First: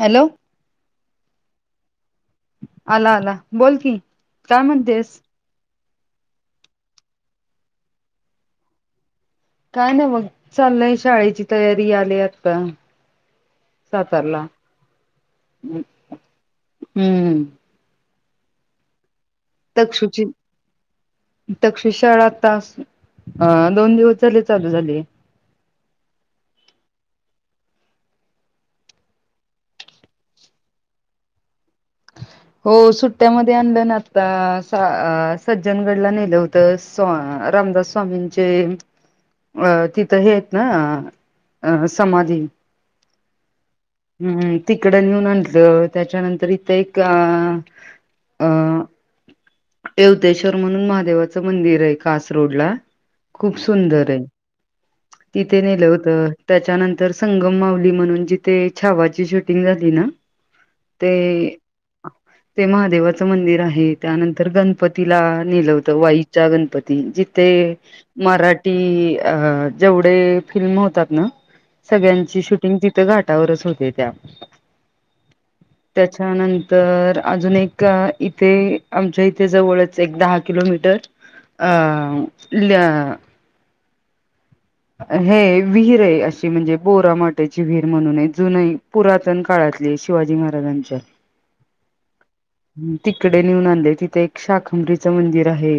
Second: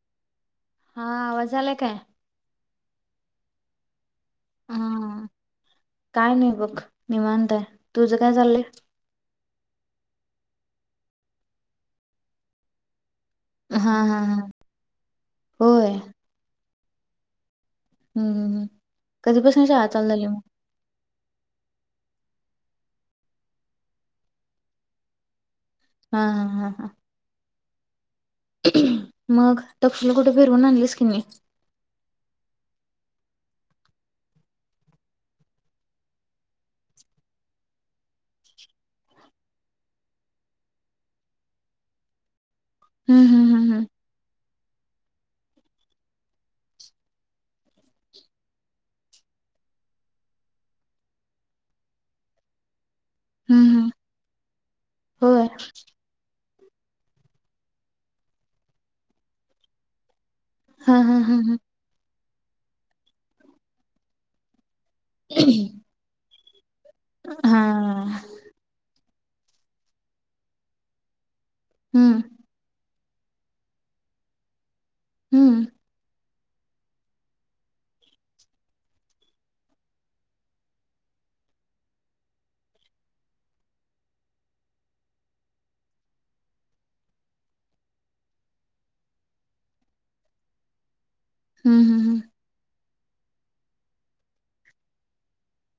Hello. हा आवाज आलाय काय. आला आला बोल की. काय म्हणतेस. हा काय नाही बघ निवांत तुझं काय चाललंय. काय नाही मग चाललंय शाळेची तयारी आली आता हा हा हा सातारला होय. हम्म. हम् हम हम्. तक्षुची तक्षुशाळा तास अ दोन दिवस झाले चालू झाली ये हा हा हा हा. मग तकक्षू ला कुठे फिरवून आणलीस किननी? हो सुट्ट्यामध्ये आणलंण आता सज्जनगडला नेलं होत रामदास स्वामींचे अ तिथं हे आहेत ना अ समाधी हम्म हम्म हम्म हम्म तिकड न म्हटलं तयाच्यानंतर एक अ अ यवतेश्वर म्हणून महादेवाचं मंदिर आहे कास रोड ला हम्म खूप हम्म हम्म सुंदर आहे होय तिथे नेलं होत. त्याच्यानंतर संगम मावली म्हणून जिथे छावाची शूटिंग झाली ना हम् ते हम् हम् हम् ते महादेवाचं मंदिर आहे त्यानंतर गणपत तिला नेलं होतं वाई च्या गणपत ती जिथे हा मराठी अ जेवढे फिल्म होतात ना हम्म सगळ्यांची शूटिंग तित थे घाटावरच होते त्या हम्म. [unintelligible] तर अजून एक इथे आमच्या इथे जवळच एक दहा किलोमीटर अ ल हे विहीर आहे अशी म्हणजे बोरमोट्याची विहीर म्हणून आहे जुन ही पुरातन काळातली शिवाजी महाराजांच्या हम्म हम्म हम्म. तिकडे नेऊन आणले तिथे एक शाखंभरीचं मंदिर आहे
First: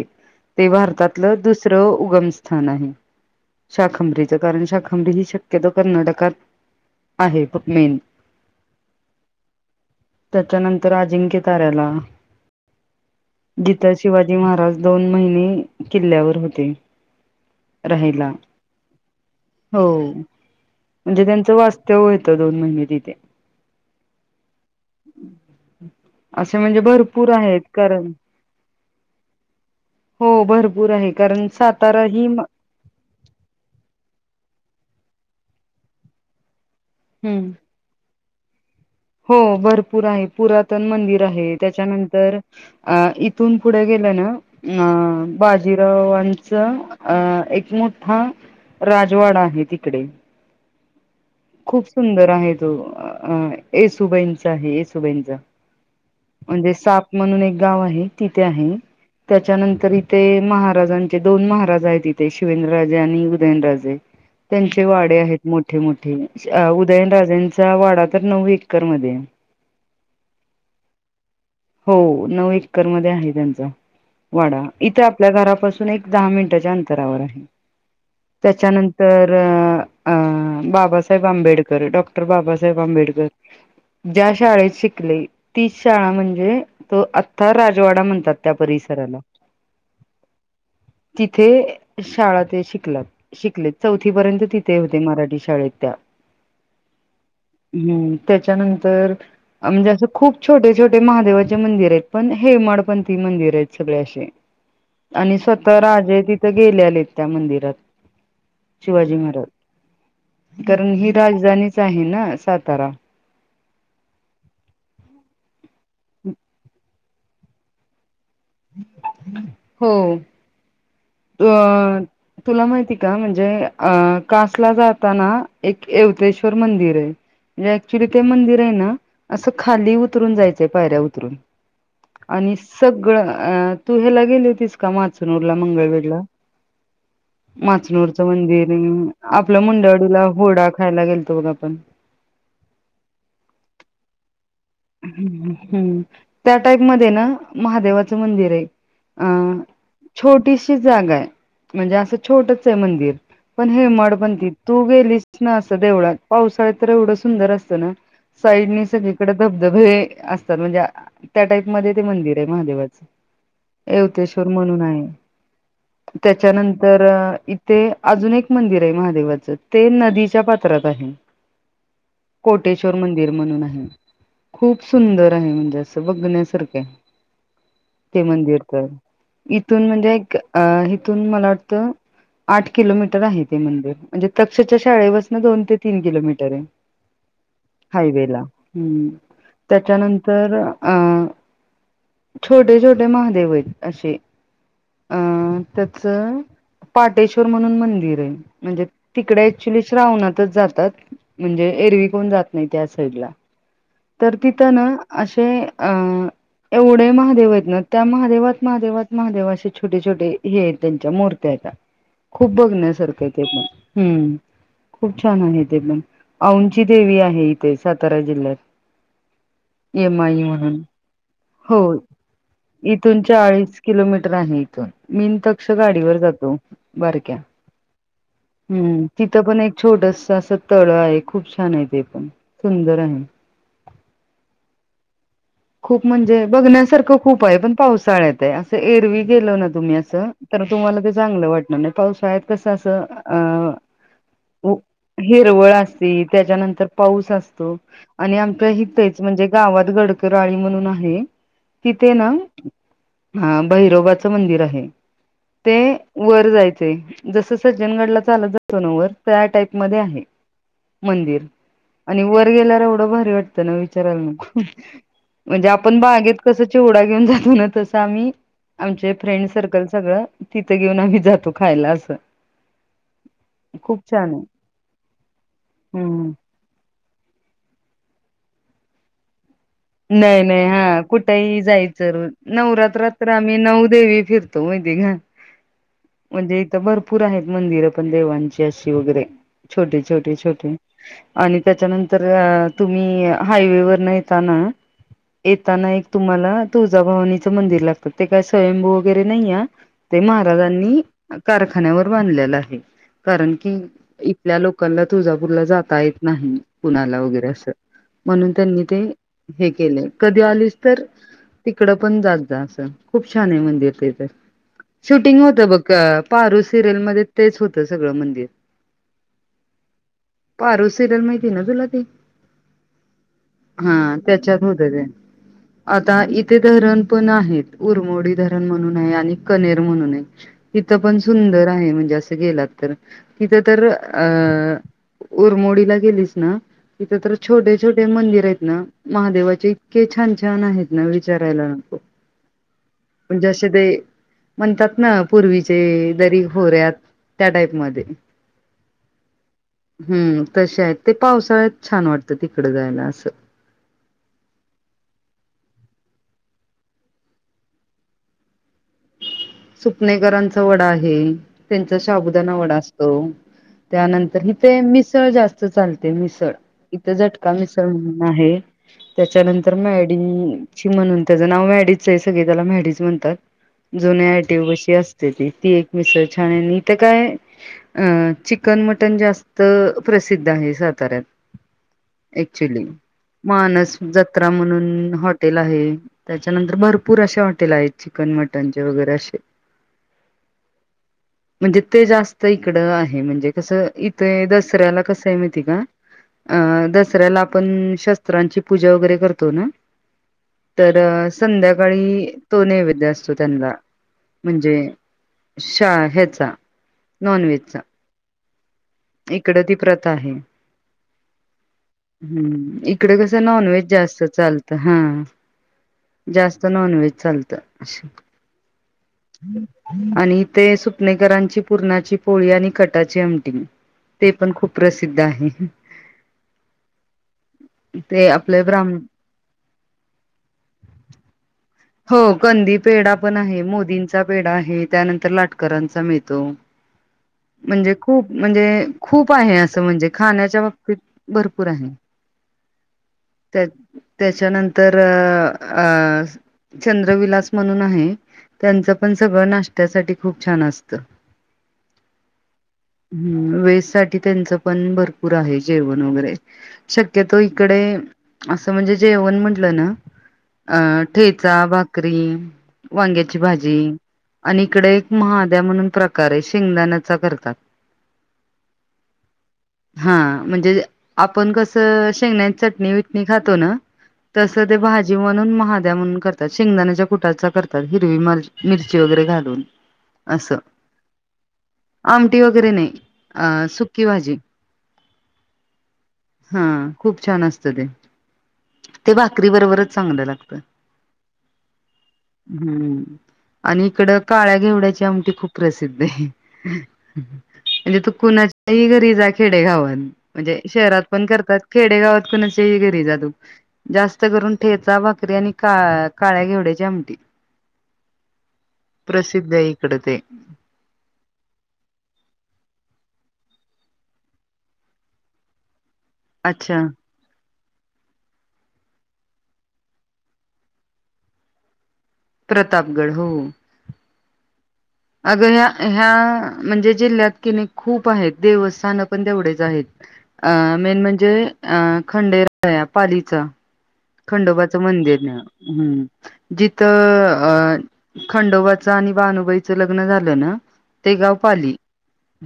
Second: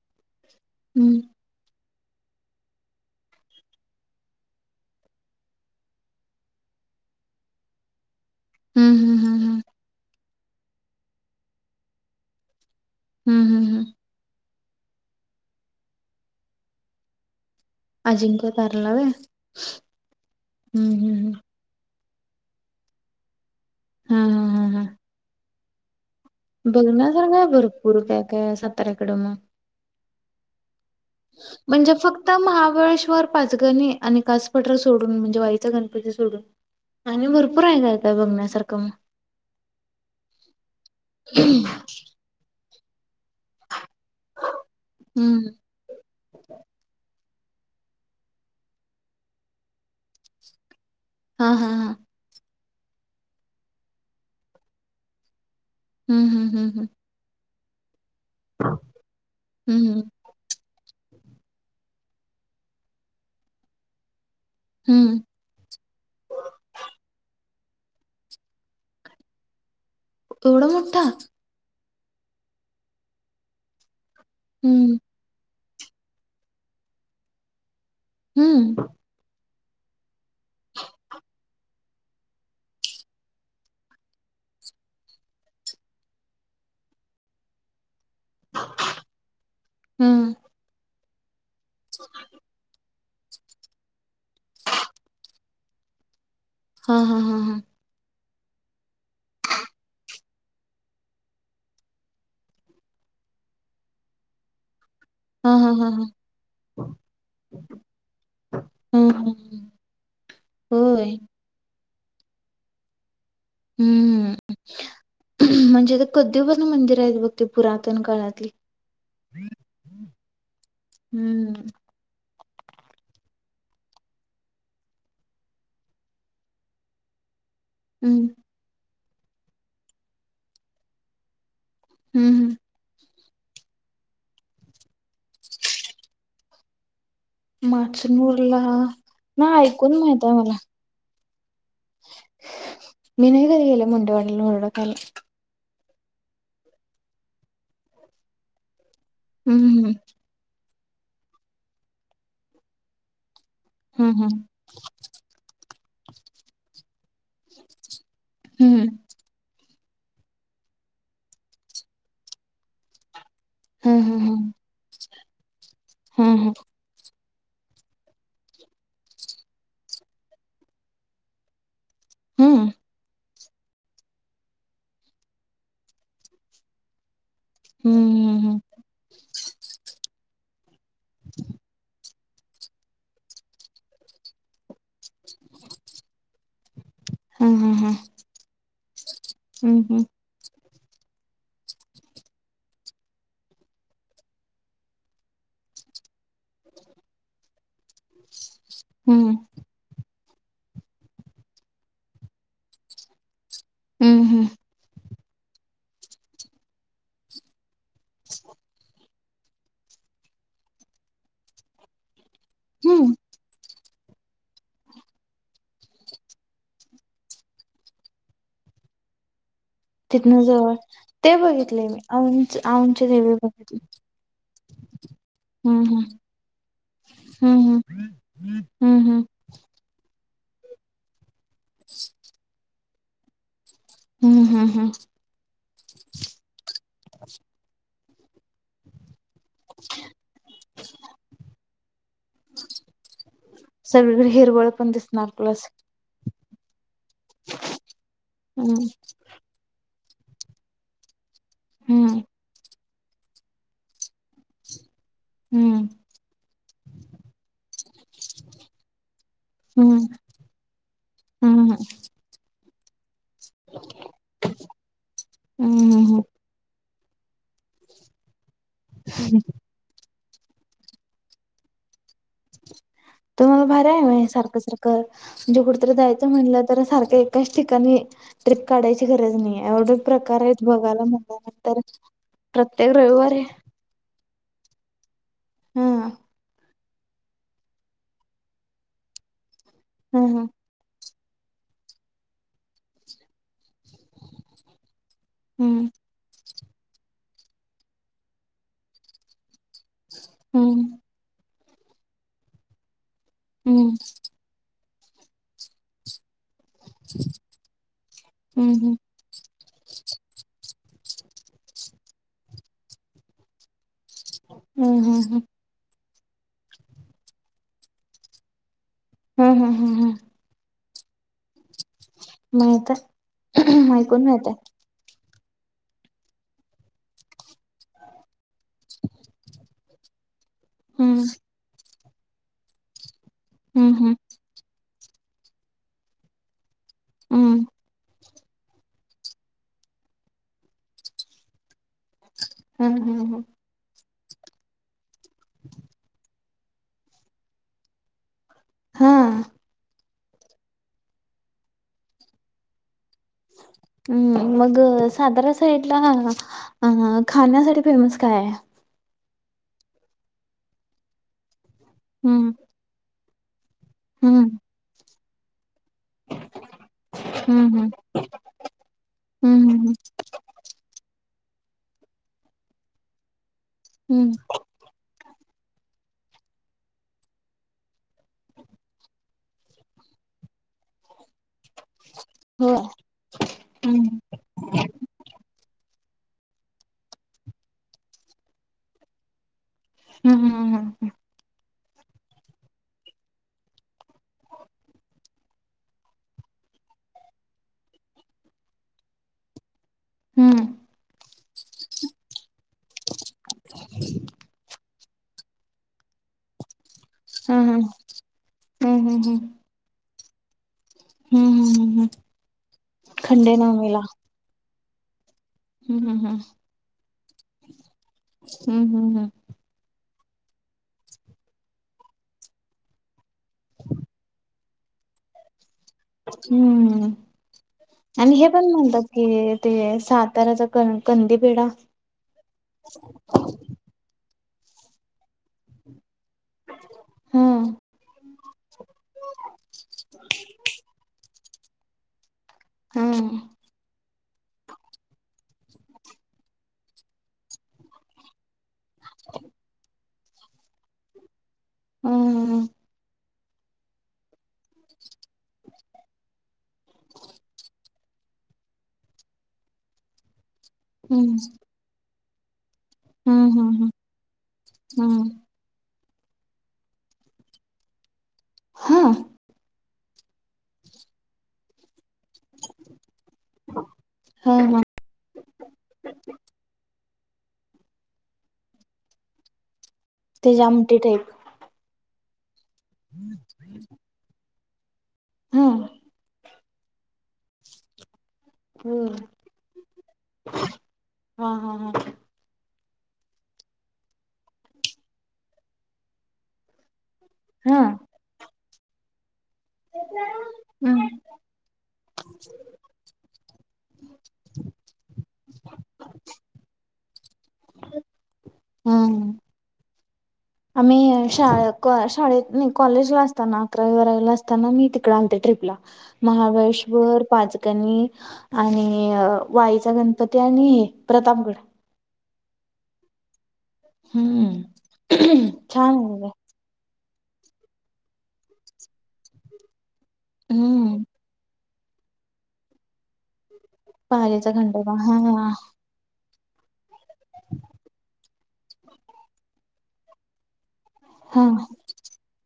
ते हम्म भारतातलं दुसरं उगम स्थान आहे. शाखंभरीचं कारण शाखांभरी ही शक्यतो कर्नाटकात आहे मेन. हम्म हम्म हम्म हम्म. त्याच्यानंतर अजिंक्य ताऱ्याला हम्म हम्म जिथं हम्म. शिवाजी महाराज दोन महिने किल्ल्यावर होते. राहिला. ताराला व्हय हम्म हम् ह व्य होतं दोन महिने तिथे. हा हा हा हा असे म्हणजे भरपूर बघण्यासारखं आहे आहेत भरपूर कारण काय काय साताऱ्याकडं मग हो भरपूर आहे. कारण म्हणजे सातारा ही फक्त महाबळेश्वर पाच गणी आणि कासपठार सोडून म्हणजे वाईचा गणपती सोडून आणि हम्म. भरपूर आहे [unintelligible] त बघण्या सारखं हो भरपूर आहे पुरातन मंदिर आहे त्याच्यानंतर अ इथून पुढे गेलं ना अ हम्म. बाजीरावांचं अ एक मोठा राजवाडा आहे तिकडे. हा हा खूप हा. सुंदर आहेत. तो अ येसुबाईंचा आहे येसुबाईंचा. हम्म हम्म म्हणजे हम्म साप म्हणून एक गाव आहे तिथे आहे हम्म त्याच्यानंतर हम्म इथे महा महाराजांचे दोन महाराज आहेत इथे शिवेंद्रराजे आणि उदयनराजे त्यांचे हम्म. वाडे आहेत मोठे मोठे उदयनराजांचा वाडा तर नऊ एकर मध्ये आहे एवढा मोठा हो नऊ एकरमध्ये आहे त्यांचा वाडा हम्म इथे आपल्या घरापासून एक दहा मिनिटांच्या अंतरावर आहे हम्म त्याच्यानंतर - अ बाबासाहेब आंबेडकर डॉक्टर बाबासाहेब आंबेडकर ज्या शाळेत शिकले तीच शाळा म्हणजे हे इथं आत्ता राजवाडा म्हणता त त्या परिसराला हम्म. ते शाळा ते शिकल्यात शिकले चौथी पर्यंत तिथे होते मराठी शाळेत त्या हा हा हा हा हम्म त्याच्यानंतर अ म्हंजे असे खूप छोटे छोटे ते महादेवाचे मंदिर आहेत पण हेमाडपंथी मंदिर आहेत सगळे अशे आणि हा हा स्वतः हा हा. राजे तिथं गेल्यालेत त्या मंदिरात हम्म शिवाजी हम्म. महाराज कारण ही होय. राजधानी चा आहे ना सातारा हम्मम म्हणजे तिथं [unintelligible] मंदिर [unintelligible] बघ ते पुरातन काळात [inaudible] हो [unintelligible] तुला माहितीय का म्हणजे अ कासला जाताना एक येवतेश्वर मंदिर आहे म्हणजे ऍक्च्युली ते हम्म मंदिर आहे ना. असं खाली उतरून जायचंय पायऱ्या उतरून. हम्म आणि हम्म. सगळं. अ तू हिला गेली होतीस का माचनूरला मंगळवेड ला हिला. माचनूरच माचनूरला मंदिर आपलं नाही ऐकून माहित मुंडवाडीला आहे मला. हुरडा खायला गेलतं. [unintelligible] आपण मी नाही घरी गेले मुंडेवाडीला येवढं. हल. हम्म. त्या टाईप मध्ये ना महादेवाचं मंदिर आहे. अ हम्म हम्म. छोटीशी जागा आहे. म्हणजे असं छोटच आहे मंदिर. पण हे हं मड हं मंदिर तू गेलीस ना. देवळात. पावसाळत तर एवढं सुंदर असतं ना. साईडनी हं सगळीकड. हे असत. म्हणजे त्या टाईप मध्ये ते मंदिर आहे महादेवाच. हं हं येवतेश्वर म्हणून आहे. हं हं त्याच्यानंतर इथे अजून एक मंदिर आहे महादेवाचं ते नदीच्या पात्रात आहे. हं हं. कोटेश्वर मंदिर. म्हणून आहे. खूप सुंदर आहे म्हणजे असं बघण्यासारखे. हं ते हं हं मंदिर तर इथून म्हणजे एक. अ. इथून मला वाटतं. आठ किलोमीटर आहे ते मंदिर म्हणजे तक्षच्या शाळेपासन दोन ते तीन किलोमीटर आहे. हम् हम् हम्. हमं. त्याच्यानंतर. अ छोटे छोटे महादेव आहेत असे अं त्याचं पाटेश्वर म्हणून मंदिर आहे. म्हणजे हं तिकडे ऍक्चुलीच राहून. जातात म्हणजे एरवी कोण जात नाही त्या साईडला. हं तर हं तिथं ना. अशे अं एवढे महादेव आहेत ना त्या महादेवात महादेवात महादेव असे छोटे छोटे हे आहेत त्यांच्या मूर्त्या आहेत त्या खूप हं बघण्यासारखं आहे ते पण. हम्म, खूप छान आहे ते एकदम, औंची देवी आहे इथे सातारा जिल्ह्यात. तिथन येमाई जवळ, म्हणून ते हो बघितलय मी, औंच-औंचची देवी बघितली. [unintelligible] मीन तक्ष हं हं गाडीवर जातो, बारक्या. हं हं हं हम्, तिथं पण एक छोटस असं तळय खूप छान आहे ते पण, सुंदर आहे. [unintelligible] हं हं हं खूप म्हणजे बघण्यासारखं खूप आहे पण पाऊस [unintelligible] असे एरवी [unintelligible] गेल ना तुम्ही अस, तर तुम्हाला ते चांगलं वाटणार नाही. पावसाळ्यात कसं असं, अ सगळीकडे हिरवळ उ पण दिसणार तुला असं. हिरवळ असती, प त्याच्यानंतर पाऊस असतो. आणि हं हितेचं म्हणजे गावात गड राळी म्हणून आहे, तिथे हं ना, [inaudible] हा भैरोबाचं मंदिर आहे. हं ते वर जायचय, जस सज्जनगडला चालत जातो ना वर, त्या टाईप मधे हं आहे. मंदिर, हं हं आणि वर गेल्या एवढं भारी वाटतं ना विचाराला नको. [unintelligible] म्हणजे आपण हं हं बागेत कस, चि वडा घेऊ जातो ना, तसं आम्ही आमच फ्रेंड सर्कल सगळं तिथं घेऊन आम्ही जातो खायला असं. तुमाला भारी्या खूप आहे मग हे छान सारखं- सारखं, म्हणजे कुठेतरी जायचं हम्म म्हणलं तर, सारखं एकाच ठिकाणी ट्रिप काढायची गरज नाहीेये. नाही नाही, हा कुठेही जायचं रोज. प्रत्येक नवरात्रात तर रविवारी आम्ही नऊ देवी फिर तुम्ही हम्म [unintelligible] म्हणजे तर भरपूर आहेत मंदिरं पण देवांची अशी वगैरे [inaudible] छोटे, छोटे, हम्म छोटे. आणि त्याच्यानंतर तुम्ही, हायवे वर न येताना हम्म येताना एक तुम्हाला तुळजाभवानी मंदिर लागत. ते काय स्वयंभू वगैरे नाही या ते हम्म महाराजांनी कारखान्यावर बांधलेला आहे. कारण की हम्म इथल्या लोक कला तुळजापूरला जाता येत नाही. कुणाला वगैरे असं म्हणून हम्म त्यांनी हम्म ते हे केले कधी आलीस तर तिकडं पण जात जा असं खूप छान आहे मंदिर ते हम्म शूटिंग हम्म होत बघ अ पारू सिरीयलमध्ये तेच होतं सगळं मंदिर हम्म हम्म हम्म हम्म पारू सिरीयल माहिती ना तूला मायता माय हा कोण त्याच्यात होत ते आता इथे धरण पण आहेत उरमोडी धरण म्हणून आहे आणि कनेर म्हणून आहे. तिथं पण हम्म सुंदर आहे म्हणजे अस थ गेलात तर तिथं तर हम्म हम्म अं उरमोडीला गेलीस ना इथे तर हम्म छटे छोटे मंदिर आहेत ना महादेवाचे इतके छान छान आहेत ना विचारायला नको हम्म हम्म हम्म म्हणजे असे ते म्हणतात ना पूर्वीचे दरी होऱ्यात त्या टाईप मध्ये हा हम्म तसे आहेत ते पावसाळ्यात छान वाटतं तिकडं जायला असं हम् मग सातारा साईडला अ खाण्यासाठी फेमस काय आहे सुपनेकरांचा वडा आहे. त्यांचा हम्म शाबुदानावडा असतो. त्यानंतर हम्म हिथ मिस तळ जास्त चालते मिसळ इथ झटका हम्म मिसळ हम्म म्हणून आहे हम्म त्याच्यानंतर हम्म मॅडीची म्हणून त्याचं नाव मॅडीच आहे सग त्याला मॅडीच म्हणतात. हम्म अशी असते ती एक मिसळ छान इथ काय अ चिकन मटन जास्त प्रसिद्ध आहे साताऱ्यात होय क्चुली मानस हम्म जत्रा म्हणून हॉटेल आहे. त्याच्यानंतर भरपूर असशे हॉटेल आहेत चिकन मटनचे वगैरे असे हम्म हम्म हम्म हम् म्हणजे ते जास्त इकड आहे. म्हणजे कसं इथे दसऱ्याला कसं आहे माहिती का. अ दसऱ्याला आपण शस्त्रांची पूजा वगैरे करतो ना. हम्म तर संध्याकाळी तो नैवेद्य असतो. सुतंद्र म्हणजे शा ह्याचा नॉन हम्म व्हेजचा हम्म हम्म हम्म इकडं ती प्रत आहे. हम्म हम्म हम्म इकडे कस नॉनव्हेज खंडेनवमीला जास्त चालतं. तर हा हम्म हम्म जास्त नॉन व्हेज चालतं. हम्म हम्म आणि ते सुपनेकरांची पुूरणाची पोळी आणि खटाची आमटी ते पण खूप प्रसिद्ध आहे. हम्म ते आणि हे आपले पण ब्राह्मण म्हणतात कि ते साताऱ्याचा क कंदी पिढा पेड आहे त्यानंतर लाटकरांचा म त हा म्हणजे खूप म्हणजे खूप आहे असं म्हणजे खाण्याच्या बाबतीत भरपूर आहे. हम्म. त्या त्याच्यानंतर अ चंद्रविलास म्हणून आहे. त्यांच पण सगळं नाश्त्यासाठी खूप छान असत. हम्म. हम्म वे सा त्यांच पण भरपूर आहे जेवण वगैरे शक्यतो इकडे असं म्हणजे जेवण म्हंटलं ना अ हम्म ठेचा बाकरी त्रीम वांग्याची भाजी हम्म आणि इकडे एक हम्म महाद्या म्हणून प्र प्रकारे शेंगदाणाचा करतात. हां हा म्हणजे आपण कस शेंग चटणीटणी खातो ना तस हा ते हा भाजी म्हणून महाद्या म्हणून करतात शेंगदान्याच्या कुटाचा करतात हिरवी मिरची वगैरे घालून ते जामटे टाईप आमटठी नाही सुकी भाजी हा हा खूप छान असत ते हा ते भाकरी बरोबरच चांगलं लागत हा हा हम्म आणि इकडं काळ्या घेवड्याची आमटी खूप प्रसिद्ध हाय. हा म्हणजे तू कुणा त्री घरी जाईल. खेडेगावात म्हणजे शहरात हम्म पण करतात, खेडेगावात कुणाच्या ही घरी जा तू जास्त करून ठेचा भा करी आणि का काळ्या घेवड्याचीं आमटी. हम्म प्रसिद्ध हयं. कडं ते आम्ही शा शाळेत नाई, कॉलेजला असताना, अकरावी बारावीला असताना मी तिकडे आलते ट्र्रीपला. अच्छा महाबळेश्वर, पाच आणि वाईचा गणपती आणि अ प्रतापगड. प्रतापगड हो. हूं. अग ह्या ह्या म्हणजे जिल्ह्यात किनै खूप आहेत. देवस्थान पण तेवढेच आहेत. अ, हम्म मेन म्हणजे अ खंडेराया पालीचा. पहारीचा खंडोबाचं खंडोबा हा मंदिर ना, हूं. जिथं अ खंडोबाच आणि भानुबाईचं लग्न झालं ना ते गाव हा पाली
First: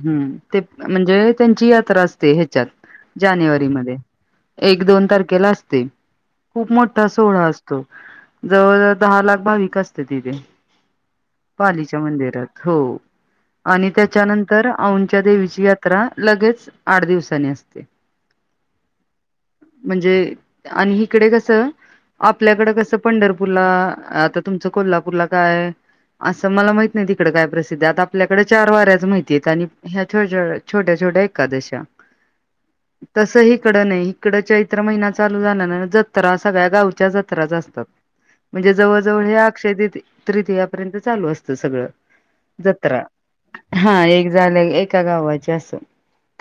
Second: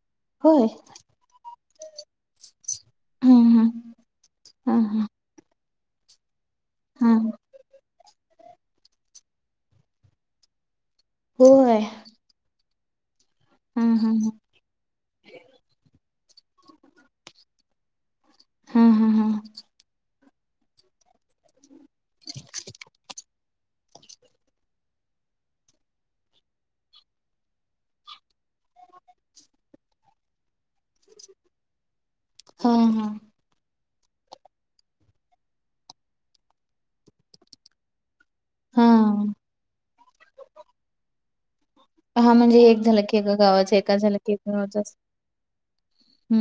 हूं ते होय म्हणजे त्यांची या त्रा असते ह्याच्यात हम्म हम्म जानेवारी मध्ये, हा एक दोन हा तारखेला अस [unintelligible] खूप मोठा हा सोहळा असतो. जवळ जवळ दहा लाख भाविक असत्यात तिथे. होय पालीच्या मंदिरात. हो. हा आणि हा हा त्याच्यानंतर औंधच्या देवीची यात्रा लगेच आठ दिवसानी असते. हा हा म्हणजे आन ही हीकडे कसं आपल्याकडं कसं पंढर पूरला आता तुमचं कोल्हापूरला काय, असं मला महित नाही तिकडे काय प्रसिद्ध हाय, आता आपल्याकडे चार वाऱ्याच माहितीय आहेत आणि ह्या [inaudible] छोट्या छोट्या एकादशा, हा हा तसं हिकड ड नई हिकडं चैत्र महिना चालू झाला ना ज त्रा सगळ्या गावच्या जत्राच असतात. म्हणजे जवळजवळ हा हे अक्षय तीत तृतीयापर्यंत चालू अस सगळं, हा म्हणजे एक झालं जत्रा की एका गावाचं एका हा झालं एक की झाल्या गावाचं असं एका गावाची असं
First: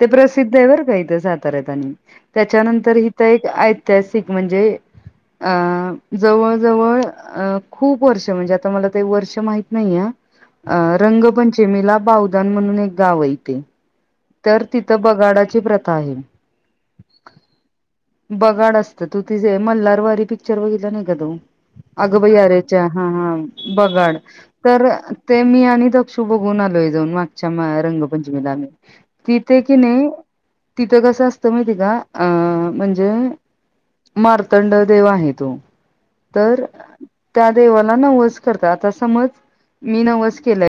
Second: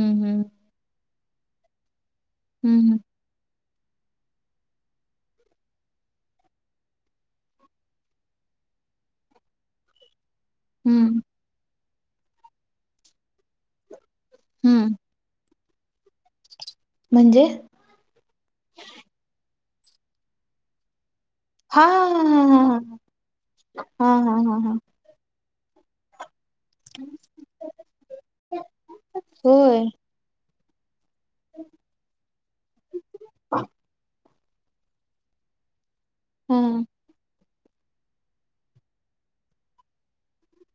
ते हम्म प्रसिद्ध आहे बर का इथ सा तर येतानी. त्याच्यानंतर हम्म हिथं एक ऐ त्यासि म्हणजे अ जवळ जवळ अ खूप वर्ष म्हणजे आता मला ते वर्ष माहित नाहीय. अ हम्म रंगपंचमी ला बावधन म्हणून एक गाव आहे तेे. तर हम्म तिथं बगाडाची प्र ता आहे. म्हणजे बगाड असतं तू तिजे मल्हार वारी पिक्चर बघितला नाही का तो? हा अगं हा बाई अरेच्या हा हा हा बगाड हा हा हा हा हा तर ते मी आणि दक्षु बघू बघून आलोय जाऊन मागच्या अ रंगपंचमीला आम्ही तिथे की होय नाही, त कसं असतं माहिती का अ म्हणजे मार तंड देेव आहे तो तर हा त्या देवाला नवस करतात आता समज, मी नवस केलाय